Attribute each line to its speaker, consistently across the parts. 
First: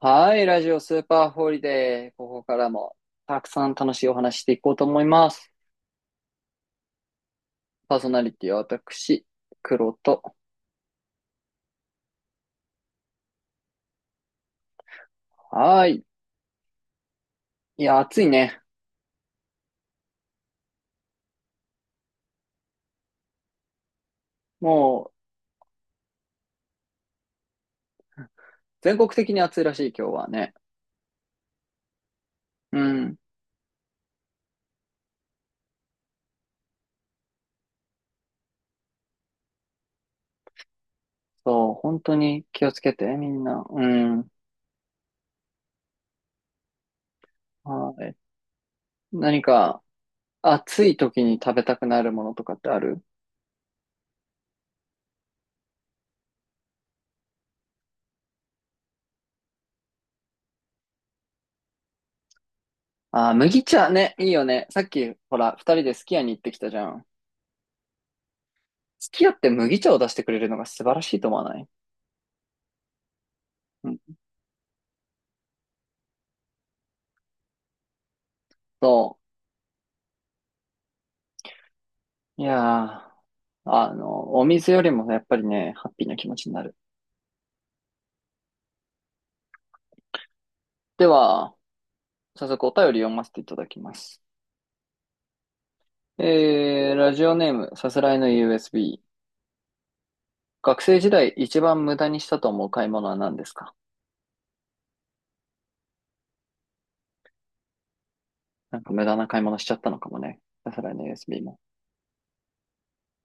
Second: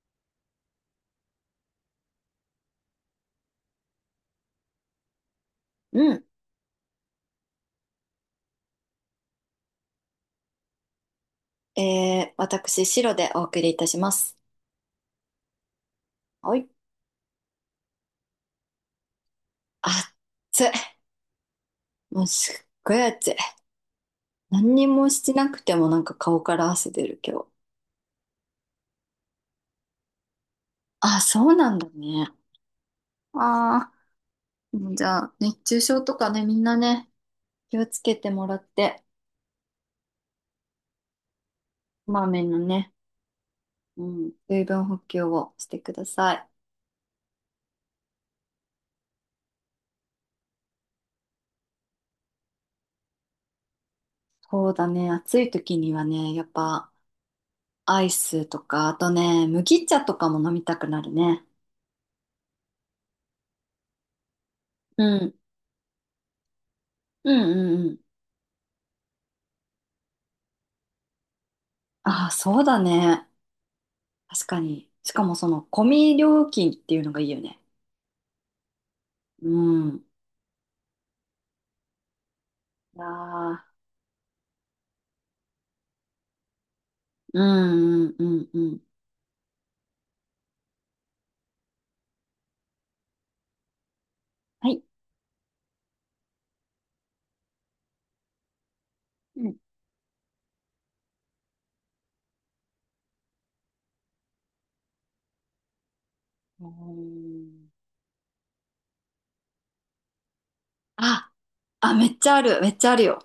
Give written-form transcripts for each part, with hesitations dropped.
Speaker 1: はい、ラジオスーパーホリデー。ここからもたくさん楽しいお話していこうと思います。
Speaker 2: うん。
Speaker 1: パーソナリティは私、黒と。
Speaker 2: 私、白でお送りいたします。
Speaker 1: はい。
Speaker 2: はい。
Speaker 1: いや、暑いね。
Speaker 2: 暑い。もうすっごい暑い。何にも
Speaker 1: もう、
Speaker 2: してなくてもなんか顔から汗出る今日。
Speaker 1: 全国的に暑いらしい、今日はね。
Speaker 2: あ、そうなんだね。
Speaker 1: うん。
Speaker 2: ああ、もうじゃあ、熱中症とかね、みんなね、気をつけてもらって、
Speaker 1: そう、本
Speaker 2: こ
Speaker 1: 当
Speaker 2: まめ
Speaker 1: に
Speaker 2: な
Speaker 1: 気をつ
Speaker 2: ね、
Speaker 1: けて、みんな。う
Speaker 2: う
Speaker 1: ん。
Speaker 2: ん、水分補給をしてください。
Speaker 1: はい。何か、暑い時に食べたくなるものとかってある？
Speaker 2: そうだね、暑い時にはね、やっぱ、アイスとか、あとね、麦茶とかも飲みたくなるね。
Speaker 1: あー、麦茶ね、いいよね。さっ
Speaker 2: う
Speaker 1: き、
Speaker 2: ん。
Speaker 1: ほら、二人でスキヤに行ってきたじゃん。
Speaker 2: うんうんうん。
Speaker 1: スキヤって麦茶を出してくれるのが素晴らしいと思わない？
Speaker 2: ああ、そうだね。
Speaker 1: うん。
Speaker 2: 確かに。しかもその、込み料金っていうのがいいよね。
Speaker 1: そう。
Speaker 2: うん。い
Speaker 1: いや
Speaker 2: やー、
Speaker 1: ー、お水よりもやっぱりね、ハッピーな気持ちになる。
Speaker 2: うんうんうんうん。
Speaker 1: では、早速お便り読ませていただきます。
Speaker 2: はい。
Speaker 1: ラジオネーム、さすらいの USB。
Speaker 2: うん
Speaker 1: 学生時代一番無駄にしたと思う買い物は何ですか？
Speaker 2: うん。
Speaker 1: なんか無駄な買い物しちゃったのかもね。さすらいの
Speaker 2: あ、
Speaker 1: USB も。
Speaker 2: あ、めっちゃある、めっちゃあるよ。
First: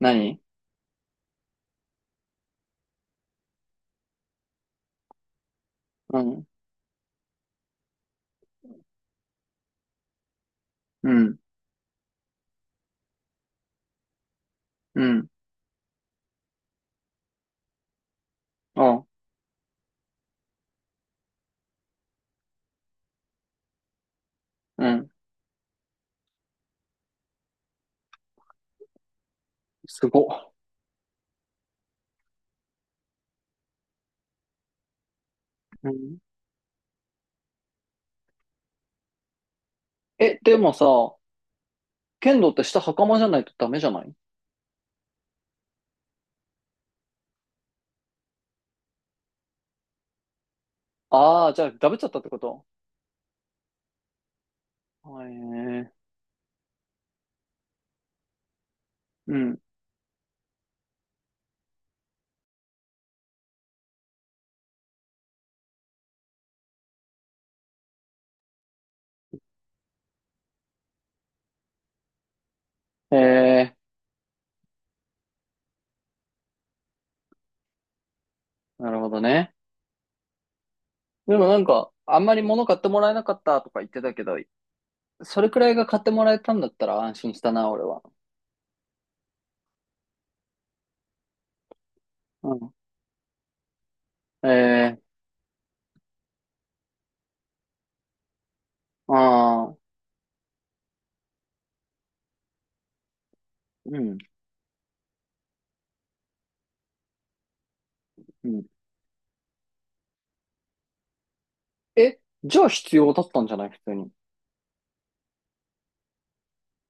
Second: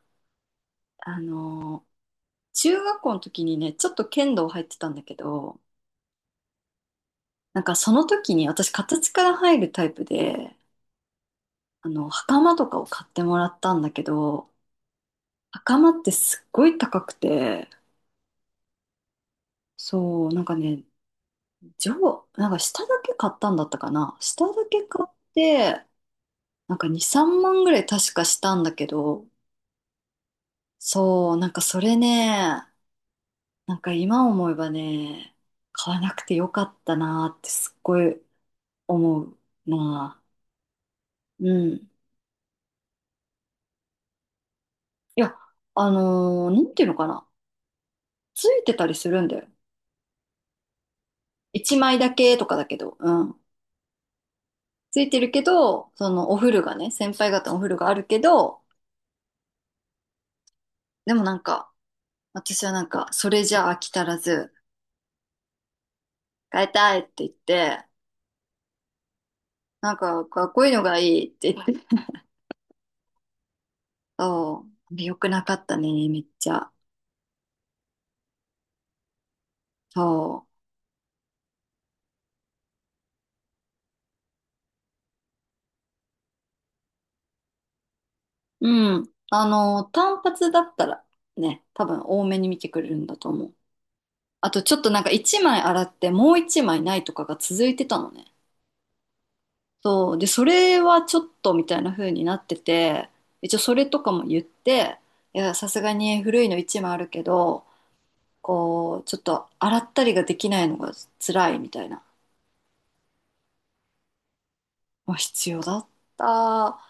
Speaker 1: 何？
Speaker 2: あのー中学校の時にね、ちょっと剣道入ってたんだけど、
Speaker 1: うん。
Speaker 2: なんかその時に私形から入るタイプで、
Speaker 1: うん。
Speaker 2: あの、袴とかを買ってもらったんだけど、
Speaker 1: うん。
Speaker 2: 袴ってすっごい高くて、
Speaker 1: あ、
Speaker 2: そう、なんかね、上、なんか下だけ買ったんだったかな。下だけ
Speaker 1: う
Speaker 2: 買っ
Speaker 1: ん。
Speaker 2: て、なんか2、3万ぐらい確かしたんだけど、
Speaker 1: すごっ。
Speaker 2: そう、なんかそれね、なんか今思えばね、
Speaker 1: う
Speaker 2: 買わな
Speaker 1: ん。
Speaker 2: くてよかったなーってすっごい思うな
Speaker 1: え、でもさ、
Speaker 2: ー。うん。い
Speaker 1: 剣道って下袴じゃないとダメじゃない？
Speaker 2: や、なんていうのかな。ついてたりするんだよ。
Speaker 1: ああー、じゃあ
Speaker 2: 1
Speaker 1: ダブ
Speaker 2: 枚
Speaker 1: っちゃ
Speaker 2: だ
Speaker 1: ったって
Speaker 2: け
Speaker 1: こ
Speaker 2: とかだ
Speaker 1: と？
Speaker 2: けど、うん。ついて
Speaker 1: は
Speaker 2: る
Speaker 1: い。へ
Speaker 2: けど、
Speaker 1: え。
Speaker 2: そのお風呂がね、先輩方のお風呂があるけど、
Speaker 1: うん。
Speaker 2: でもなんか、私はなんか、それじゃ飽き足らず、変えたいって言って、なんかかっこいいのがいいって言って、
Speaker 1: へえー。
Speaker 2: そう、良くなかったね、めっちゃ。
Speaker 1: なるほどね。
Speaker 2: そ
Speaker 1: でもなんか、あんまり物買ってもらえなかったとか言ってたけど、それくらいが買ってもらえたんだったら安心したな、俺は。
Speaker 2: う。うん。あの、単発だったらね、多分多めに
Speaker 1: う
Speaker 2: 見て
Speaker 1: ん。
Speaker 2: くれるんだと思う。あとちょっとなんか
Speaker 1: え
Speaker 2: 1枚洗ってもう1枚ないとかが続いてたのね。
Speaker 1: ああ。
Speaker 2: そう。で、それはちょっとみたいな風になってて、一応それ
Speaker 1: う
Speaker 2: とか
Speaker 1: ん。
Speaker 2: も言って、いや、さすがに古いの1枚あるけど、
Speaker 1: うん。
Speaker 2: こう、ちょっと洗ったりができないのが辛いみたいな。
Speaker 1: え、じゃあ必要だったんじゃない普通に？
Speaker 2: まあ、必要だった。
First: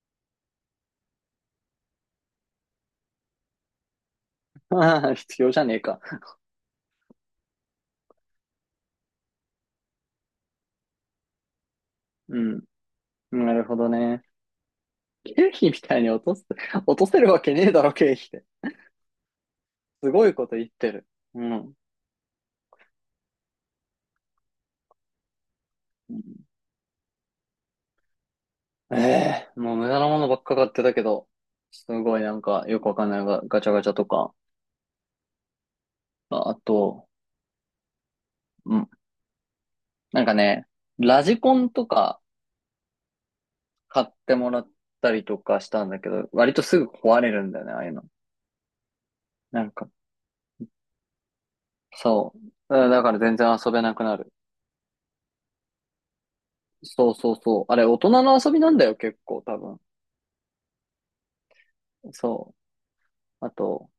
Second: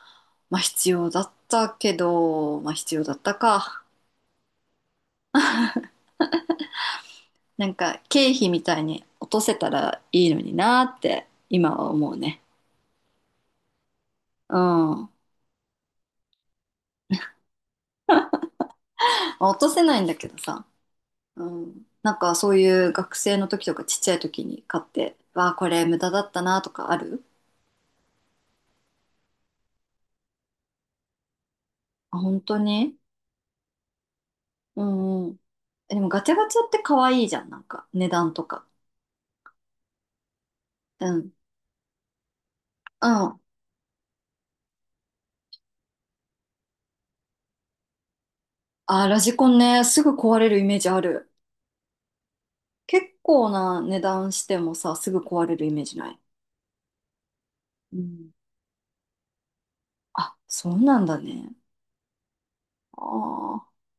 Speaker 2: まあ、必要だったけど、まあ、必要だったか。
Speaker 1: ああ、必要じゃねえか。
Speaker 2: なんか、経費みたいに落とせたらいいのになって、今は思う
Speaker 1: う
Speaker 2: ね。
Speaker 1: ん。なるほどね。
Speaker 2: うん。ま
Speaker 1: 経費みたいに落とす、落とせるわけねえだろ、経費って。
Speaker 2: あ落とせないん
Speaker 1: す
Speaker 2: だけ
Speaker 1: ごい
Speaker 2: ど
Speaker 1: こと
Speaker 2: さ。
Speaker 1: 言ってる。う
Speaker 2: う
Speaker 1: ん。
Speaker 2: ん。なんか、そういう学生の時とかちっちゃい時に買って、わあ、これ無駄だったなとかある。
Speaker 1: ええもう無駄なものばっか買ってたけど、す
Speaker 2: あ、
Speaker 1: ごいな
Speaker 2: 本
Speaker 1: ん
Speaker 2: 当
Speaker 1: かよくわ
Speaker 2: に。
Speaker 1: かんないがガチャガチャとか、
Speaker 2: うんうん。え、でもガチャガ
Speaker 1: ああ
Speaker 2: チャって可
Speaker 1: と、
Speaker 2: 愛いじゃん。なんか、値段とか。
Speaker 1: うん。なんかね、
Speaker 2: う
Speaker 1: ラ
Speaker 2: ん。
Speaker 1: ジコンとか
Speaker 2: うん。
Speaker 1: 買ってもらったりとかしたんだけど、割とすぐ壊れるんだよね、ああいうの。
Speaker 2: あー、ラジコン
Speaker 1: なん
Speaker 2: ね、
Speaker 1: か、
Speaker 2: すぐ壊れるイメージある。
Speaker 1: そう。だだ
Speaker 2: 結
Speaker 1: から全然
Speaker 2: 構
Speaker 1: 遊
Speaker 2: な
Speaker 1: べな
Speaker 2: 値
Speaker 1: くなる。
Speaker 2: 段してもさ、すぐ壊れるイメージない？
Speaker 1: そうそうそう。あれ、
Speaker 2: う
Speaker 1: 大人
Speaker 2: ん。
Speaker 1: の遊びなんだよ、結構、多分。
Speaker 2: あ、そうなんだね。
Speaker 1: そ
Speaker 2: あ
Speaker 1: う。あ
Speaker 2: あ、
Speaker 1: と、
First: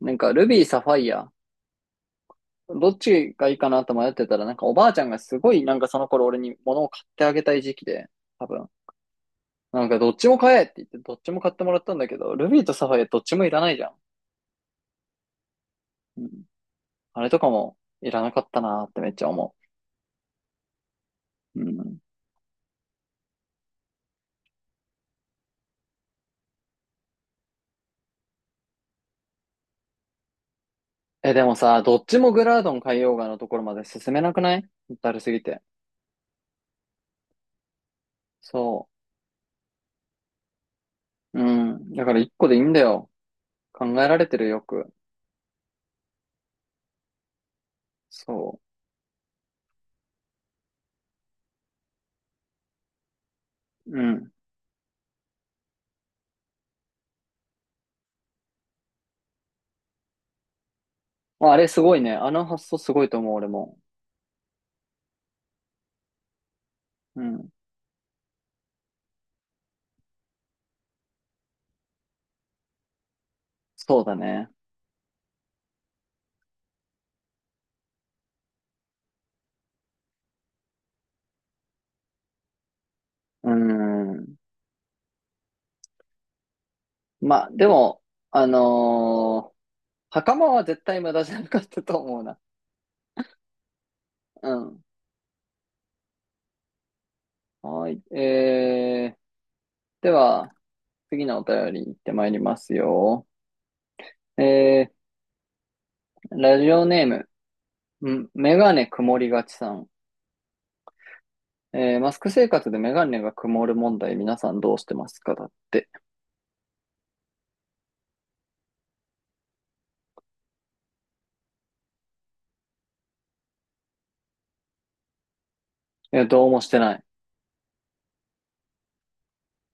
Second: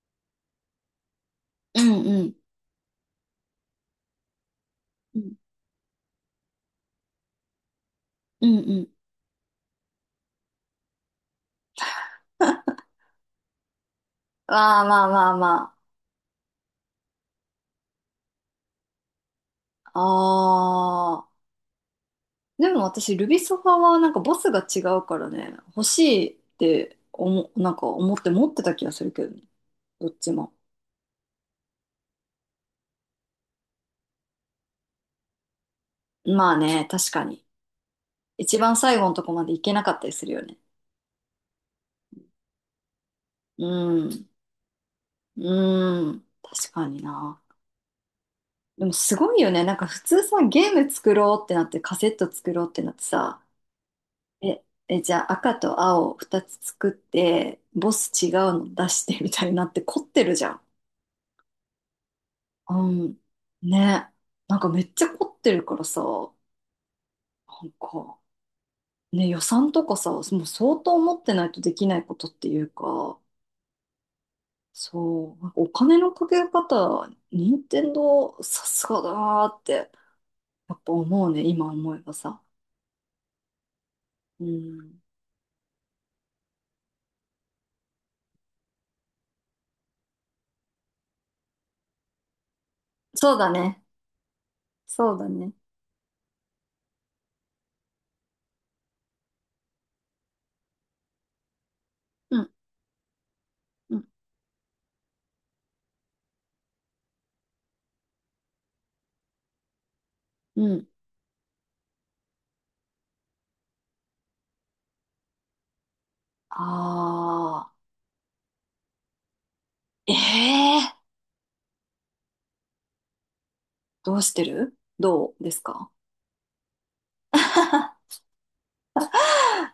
Speaker 1: なんか、ルビー、サファイア。
Speaker 2: うんうん。
Speaker 1: どっちがいいかなと迷ってたら、なんかおばあちゃん
Speaker 2: う
Speaker 1: が
Speaker 2: ん
Speaker 1: すごい、なんかその頃俺に物を買ってあげたい時期で、
Speaker 2: う
Speaker 1: 多
Speaker 2: ん
Speaker 1: 分。
Speaker 2: うん。
Speaker 1: なんかどっちも買えって言って、どっちも買ってもらったんだけど、ルビーとサファイアどっちもいらないじゃ
Speaker 2: まあまあまあま
Speaker 1: ん。あれとかもいらなかったなーってめっちゃ思
Speaker 2: あ。ああ。
Speaker 1: う。うん。
Speaker 2: でも私、ルビソファはなんかボスが違うからね、欲しいって思、なんか思って持ってた気がするけどね。どっちも。
Speaker 1: え、でもさ、どっちもグラードン海洋画のところまで進めなくない？だるすぎて。
Speaker 2: まあね、確かに。一番
Speaker 1: そ
Speaker 2: 最後のとこまで行けなかったりするよね。
Speaker 1: う。うん。だから一個でいいんだよ。
Speaker 2: う
Speaker 1: 考えられ
Speaker 2: ん。
Speaker 1: てるよく。
Speaker 2: うん。確かにな。
Speaker 1: そ
Speaker 2: でもすごいよね。なんか普通さ、ゲーム作ろうってなって、カセット作ろうってなってさ、
Speaker 1: う。うん。
Speaker 2: え、え、じゃあ赤と青2つ作って、ボス違うの出してみたいになって凝ってるじゃん。
Speaker 1: まああれすごいね。あの発想
Speaker 2: う
Speaker 1: すごい
Speaker 2: ん。
Speaker 1: と思う、俺も。
Speaker 2: ね。なんかめっちゃ凝ってるからさ、な
Speaker 1: うん。
Speaker 2: んか、ね、予算とかさ、もう相当持ってないとできないことっていうか、
Speaker 1: そうだね。
Speaker 2: そう、なんかお金のかけ方、任天堂さすがだなーって、やっぱ思うね、今思えばさ。
Speaker 1: うん。
Speaker 2: うん。
Speaker 1: まあ、でも、あのー袴は絶対無駄じゃなかったと思うな。
Speaker 2: そうだね。
Speaker 1: うん。
Speaker 2: そうだね。
Speaker 1: はい。では、次のお便り行ってまい
Speaker 2: う
Speaker 1: り
Speaker 2: ん、
Speaker 1: ますよ。
Speaker 2: うん、
Speaker 1: えラジオネーム、メガネ曇りがちさん。
Speaker 2: うん。
Speaker 1: マスク生活でメガネが曇る問題、皆さんどうしてますかだって。
Speaker 2: あー、ええー、どうしてる？どうですか？
Speaker 1: いや、どうもしてない。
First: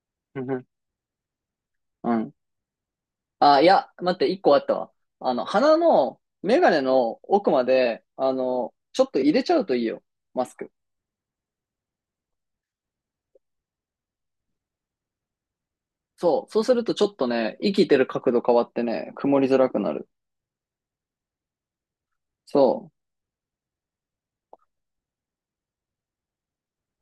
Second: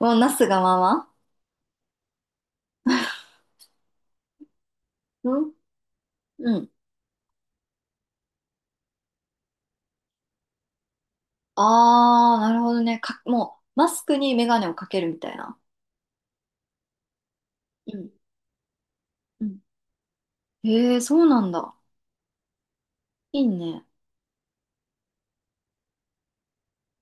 Speaker 2: もうな
Speaker 1: う
Speaker 2: すが
Speaker 1: ん。
Speaker 2: まま。
Speaker 1: うん。あ、いや、待って、一個あったわ。
Speaker 2: うん
Speaker 1: 鼻の
Speaker 2: う
Speaker 1: メ
Speaker 2: ん、
Speaker 1: ガネの奥まで、ちょっと入れちゃうといいよ。マスク。
Speaker 2: あー、なるほどね。か、もう、マスクにメガネをかけるみたいな。
Speaker 1: そう。そうするとちょっとね、生き
Speaker 2: う
Speaker 1: てる
Speaker 2: ん、
Speaker 1: 角度変わってね、曇
Speaker 2: う
Speaker 1: りづ
Speaker 2: ん。
Speaker 1: らくなる。
Speaker 2: えー、そうなんだ。
Speaker 1: そ
Speaker 2: いいね。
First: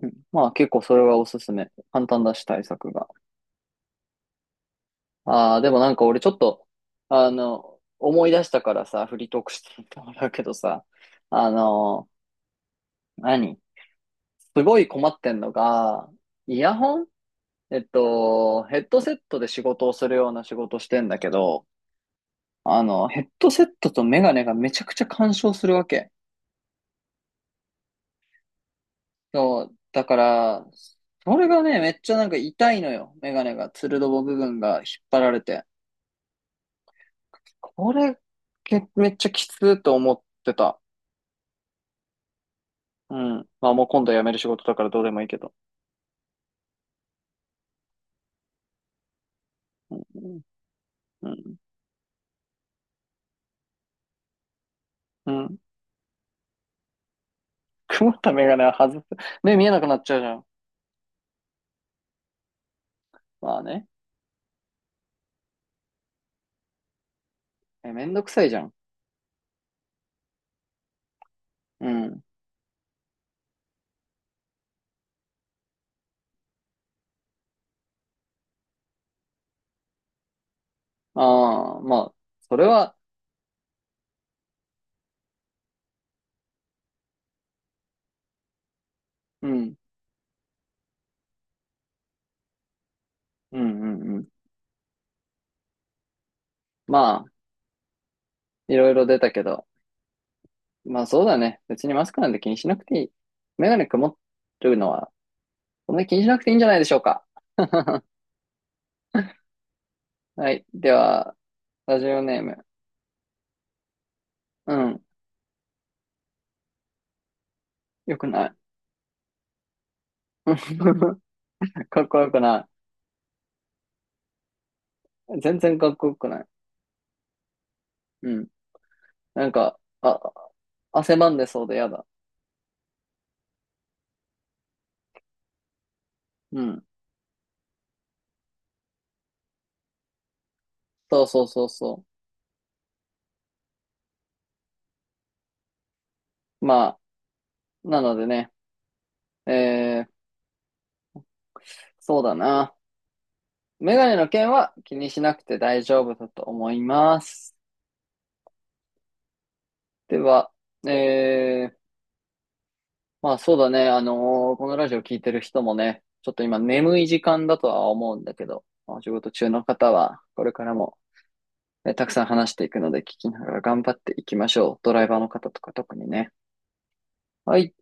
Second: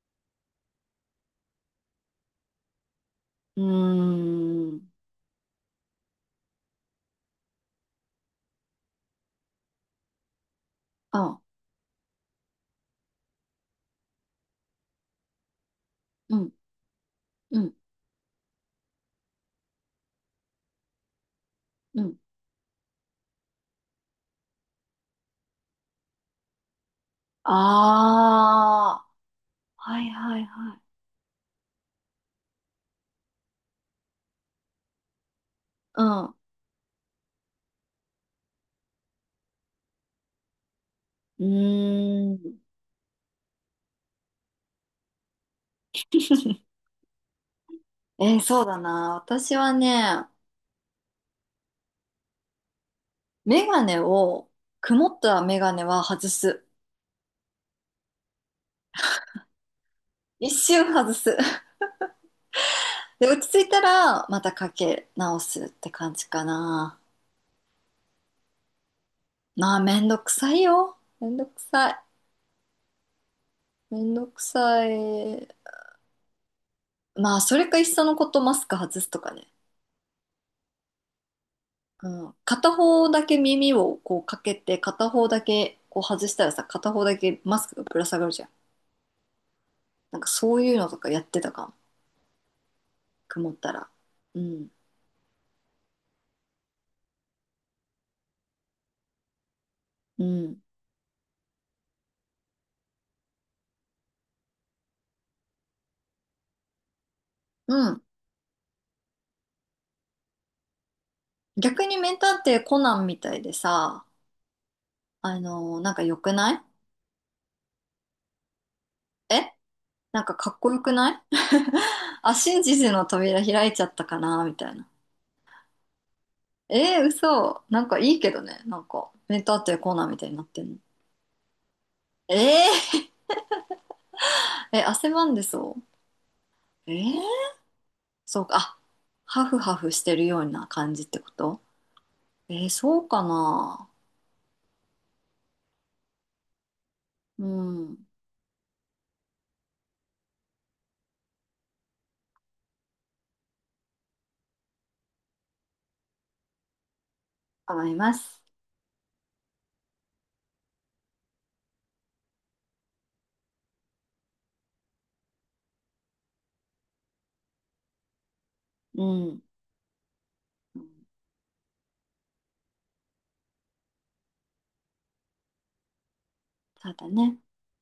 Speaker 1: う。うん。まあ結構それはおすすめ。簡単だし対策が。
Speaker 2: うーん。
Speaker 1: ああ、でもなんか俺ちょっと、思い出したからさ、フリートークしてみてもらうけどさ、
Speaker 2: あ、
Speaker 1: あの、何すごい困ってんのが、
Speaker 2: うん、
Speaker 1: イヤホン、
Speaker 2: うん、
Speaker 1: ヘッドセットで仕事をするような仕事してんだけど、
Speaker 2: うん。
Speaker 1: ヘッドセットとメガネがめちゃくちゃ干渉するわけ。
Speaker 2: あ
Speaker 1: そう、
Speaker 2: ー、は
Speaker 1: だ
Speaker 2: い
Speaker 1: か
Speaker 2: はい
Speaker 1: ら、
Speaker 2: はい。
Speaker 1: それがね、めっちゃなんか痛いのよ。メガネが、つるどぼ部分が引っ張られて。
Speaker 2: う
Speaker 1: これ、めっちゃきつーと思ってた。
Speaker 2: ん。うーん。
Speaker 1: うん。まあもう今度辞める仕事だからどうでもいいけど。
Speaker 2: そうだな。私は
Speaker 1: う
Speaker 2: ね、
Speaker 1: ん。うん。
Speaker 2: メガネを、曇っ
Speaker 1: う
Speaker 2: たメ
Speaker 1: ん。
Speaker 2: ガネは外す。
Speaker 1: 曇ったメガネは外す。目見えなくなっちゃうじゃん。
Speaker 2: 一瞬外す。で、落
Speaker 1: まあ
Speaker 2: ち着いた
Speaker 1: ね。
Speaker 2: ら、またかけ直すって感じかな。
Speaker 1: え、めんどくさいじゃん。
Speaker 2: まあ、めんどくさいよ。めんどく
Speaker 1: う
Speaker 2: さい。
Speaker 1: ん。
Speaker 2: めんどくさい。まあ、それかいっそのことマスク外すとかね。
Speaker 1: ああ、ま
Speaker 2: う
Speaker 1: あ、
Speaker 2: ん。
Speaker 1: それ
Speaker 2: 片
Speaker 1: は、
Speaker 2: 方だけ耳をこうかけて、片方だけこう外したらさ、片方だけマスクがぶら下がるじゃん。
Speaker 1: うん。
Speaker 2: なんかそういうのとかやってたかも。曇っ
Speaker 1: う
Speaker 2: た
Speaker 1: ん。う
Speaker 2: ら。
Speaker 1: ん。うん。
Speaker 2: うん。
Speaker 1: まあ、いろいろ出たけど。
Speaker 2: うん。
Speaker 1: まあそうだね。別にマスクなんて気にしなくていい。メガネ曇るのは、そんなに気にしなくていいんじゃないでしょうか。
Speaker 2: うん。
Speaker 1: はい。では、
Speaker 2: 逆に
Speaker 1: ラジ
Speaker 2: 名
Speaker 1: オ
Speaker 2: 探
Speaker 1: ネー
Speaker 2: 偵
Speaker 1: ム。
Speaker 2: コナンみたいでさ、
Speaker 1: うん。
Speaker 2: なんか良くない？
Speaker 1: よくない。
Speaker 2: え、なんかかっこよ くない？
Speaker 1: かっこ よ
Speaker 2: あ、
Speaker 1: く
Speaker 2: 真
Speaker 1: な
Speaker 2: 実の扉開いちゃったかなみたいな。
Speaker 1: い。全然かっこよくない。
Speaker 2: えー、嘘。なんかいいけ
Speaker 1: う
Speaker 2: ど
Speaker 1: ん。
Speaker 2: ね。なんか、名
Speaker 1: なん
Speaker 2: 探偵
Speaker 1: か、
Speaker 2: コナンみ
Speaker 1: あ、
Speaker 2: たいになってんの。
Speaker 1: 汗ばんでそうでやだ。
Speaker 2: えー、え、汗ばんでそ
Speaker 1: うん。
Speaker 2: う？えー、そうか。あ、ハフハフしてるような感じって
Speaker 1: そう
Speaker 2: こ
Speaker 1: そう
Speaker 2: と？
Speaker 1: そうそ
Speaker 2: えー、そうかな。
Speaker 1: う。まあ、
Speaker 2: うん。
Speaker 1: なのでね、えー、そうだな。メガネの件は気にしなくて大丈夫だと思います。
Speaker 2: 思います。
Speaker 1: では、えー、まあそうだね。このラジオ聞いてる人もね、ちょっと今眠い時間だとは思うんだけど、まあ
Speaker 2: う
Speaker 1: お仕事
Speaker 2: ん。
Speaker 1: 中の方はこれから
Speaker 2: うん。
Speaker 1: も、ね、たくさん話していくので聞きながら頑張っていきましょう。ドライバーの方とか特にね。
Speaker 2: そうだね。
Speaker 1: はい。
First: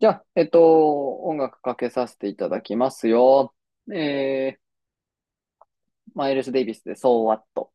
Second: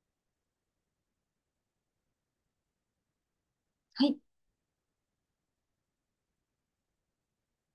Speaker 1: じゃあ、音楽かけさせていただきますよ。
Speaker 2: はい。
Speaker 1: えー、マイルス・デイビスで、So What?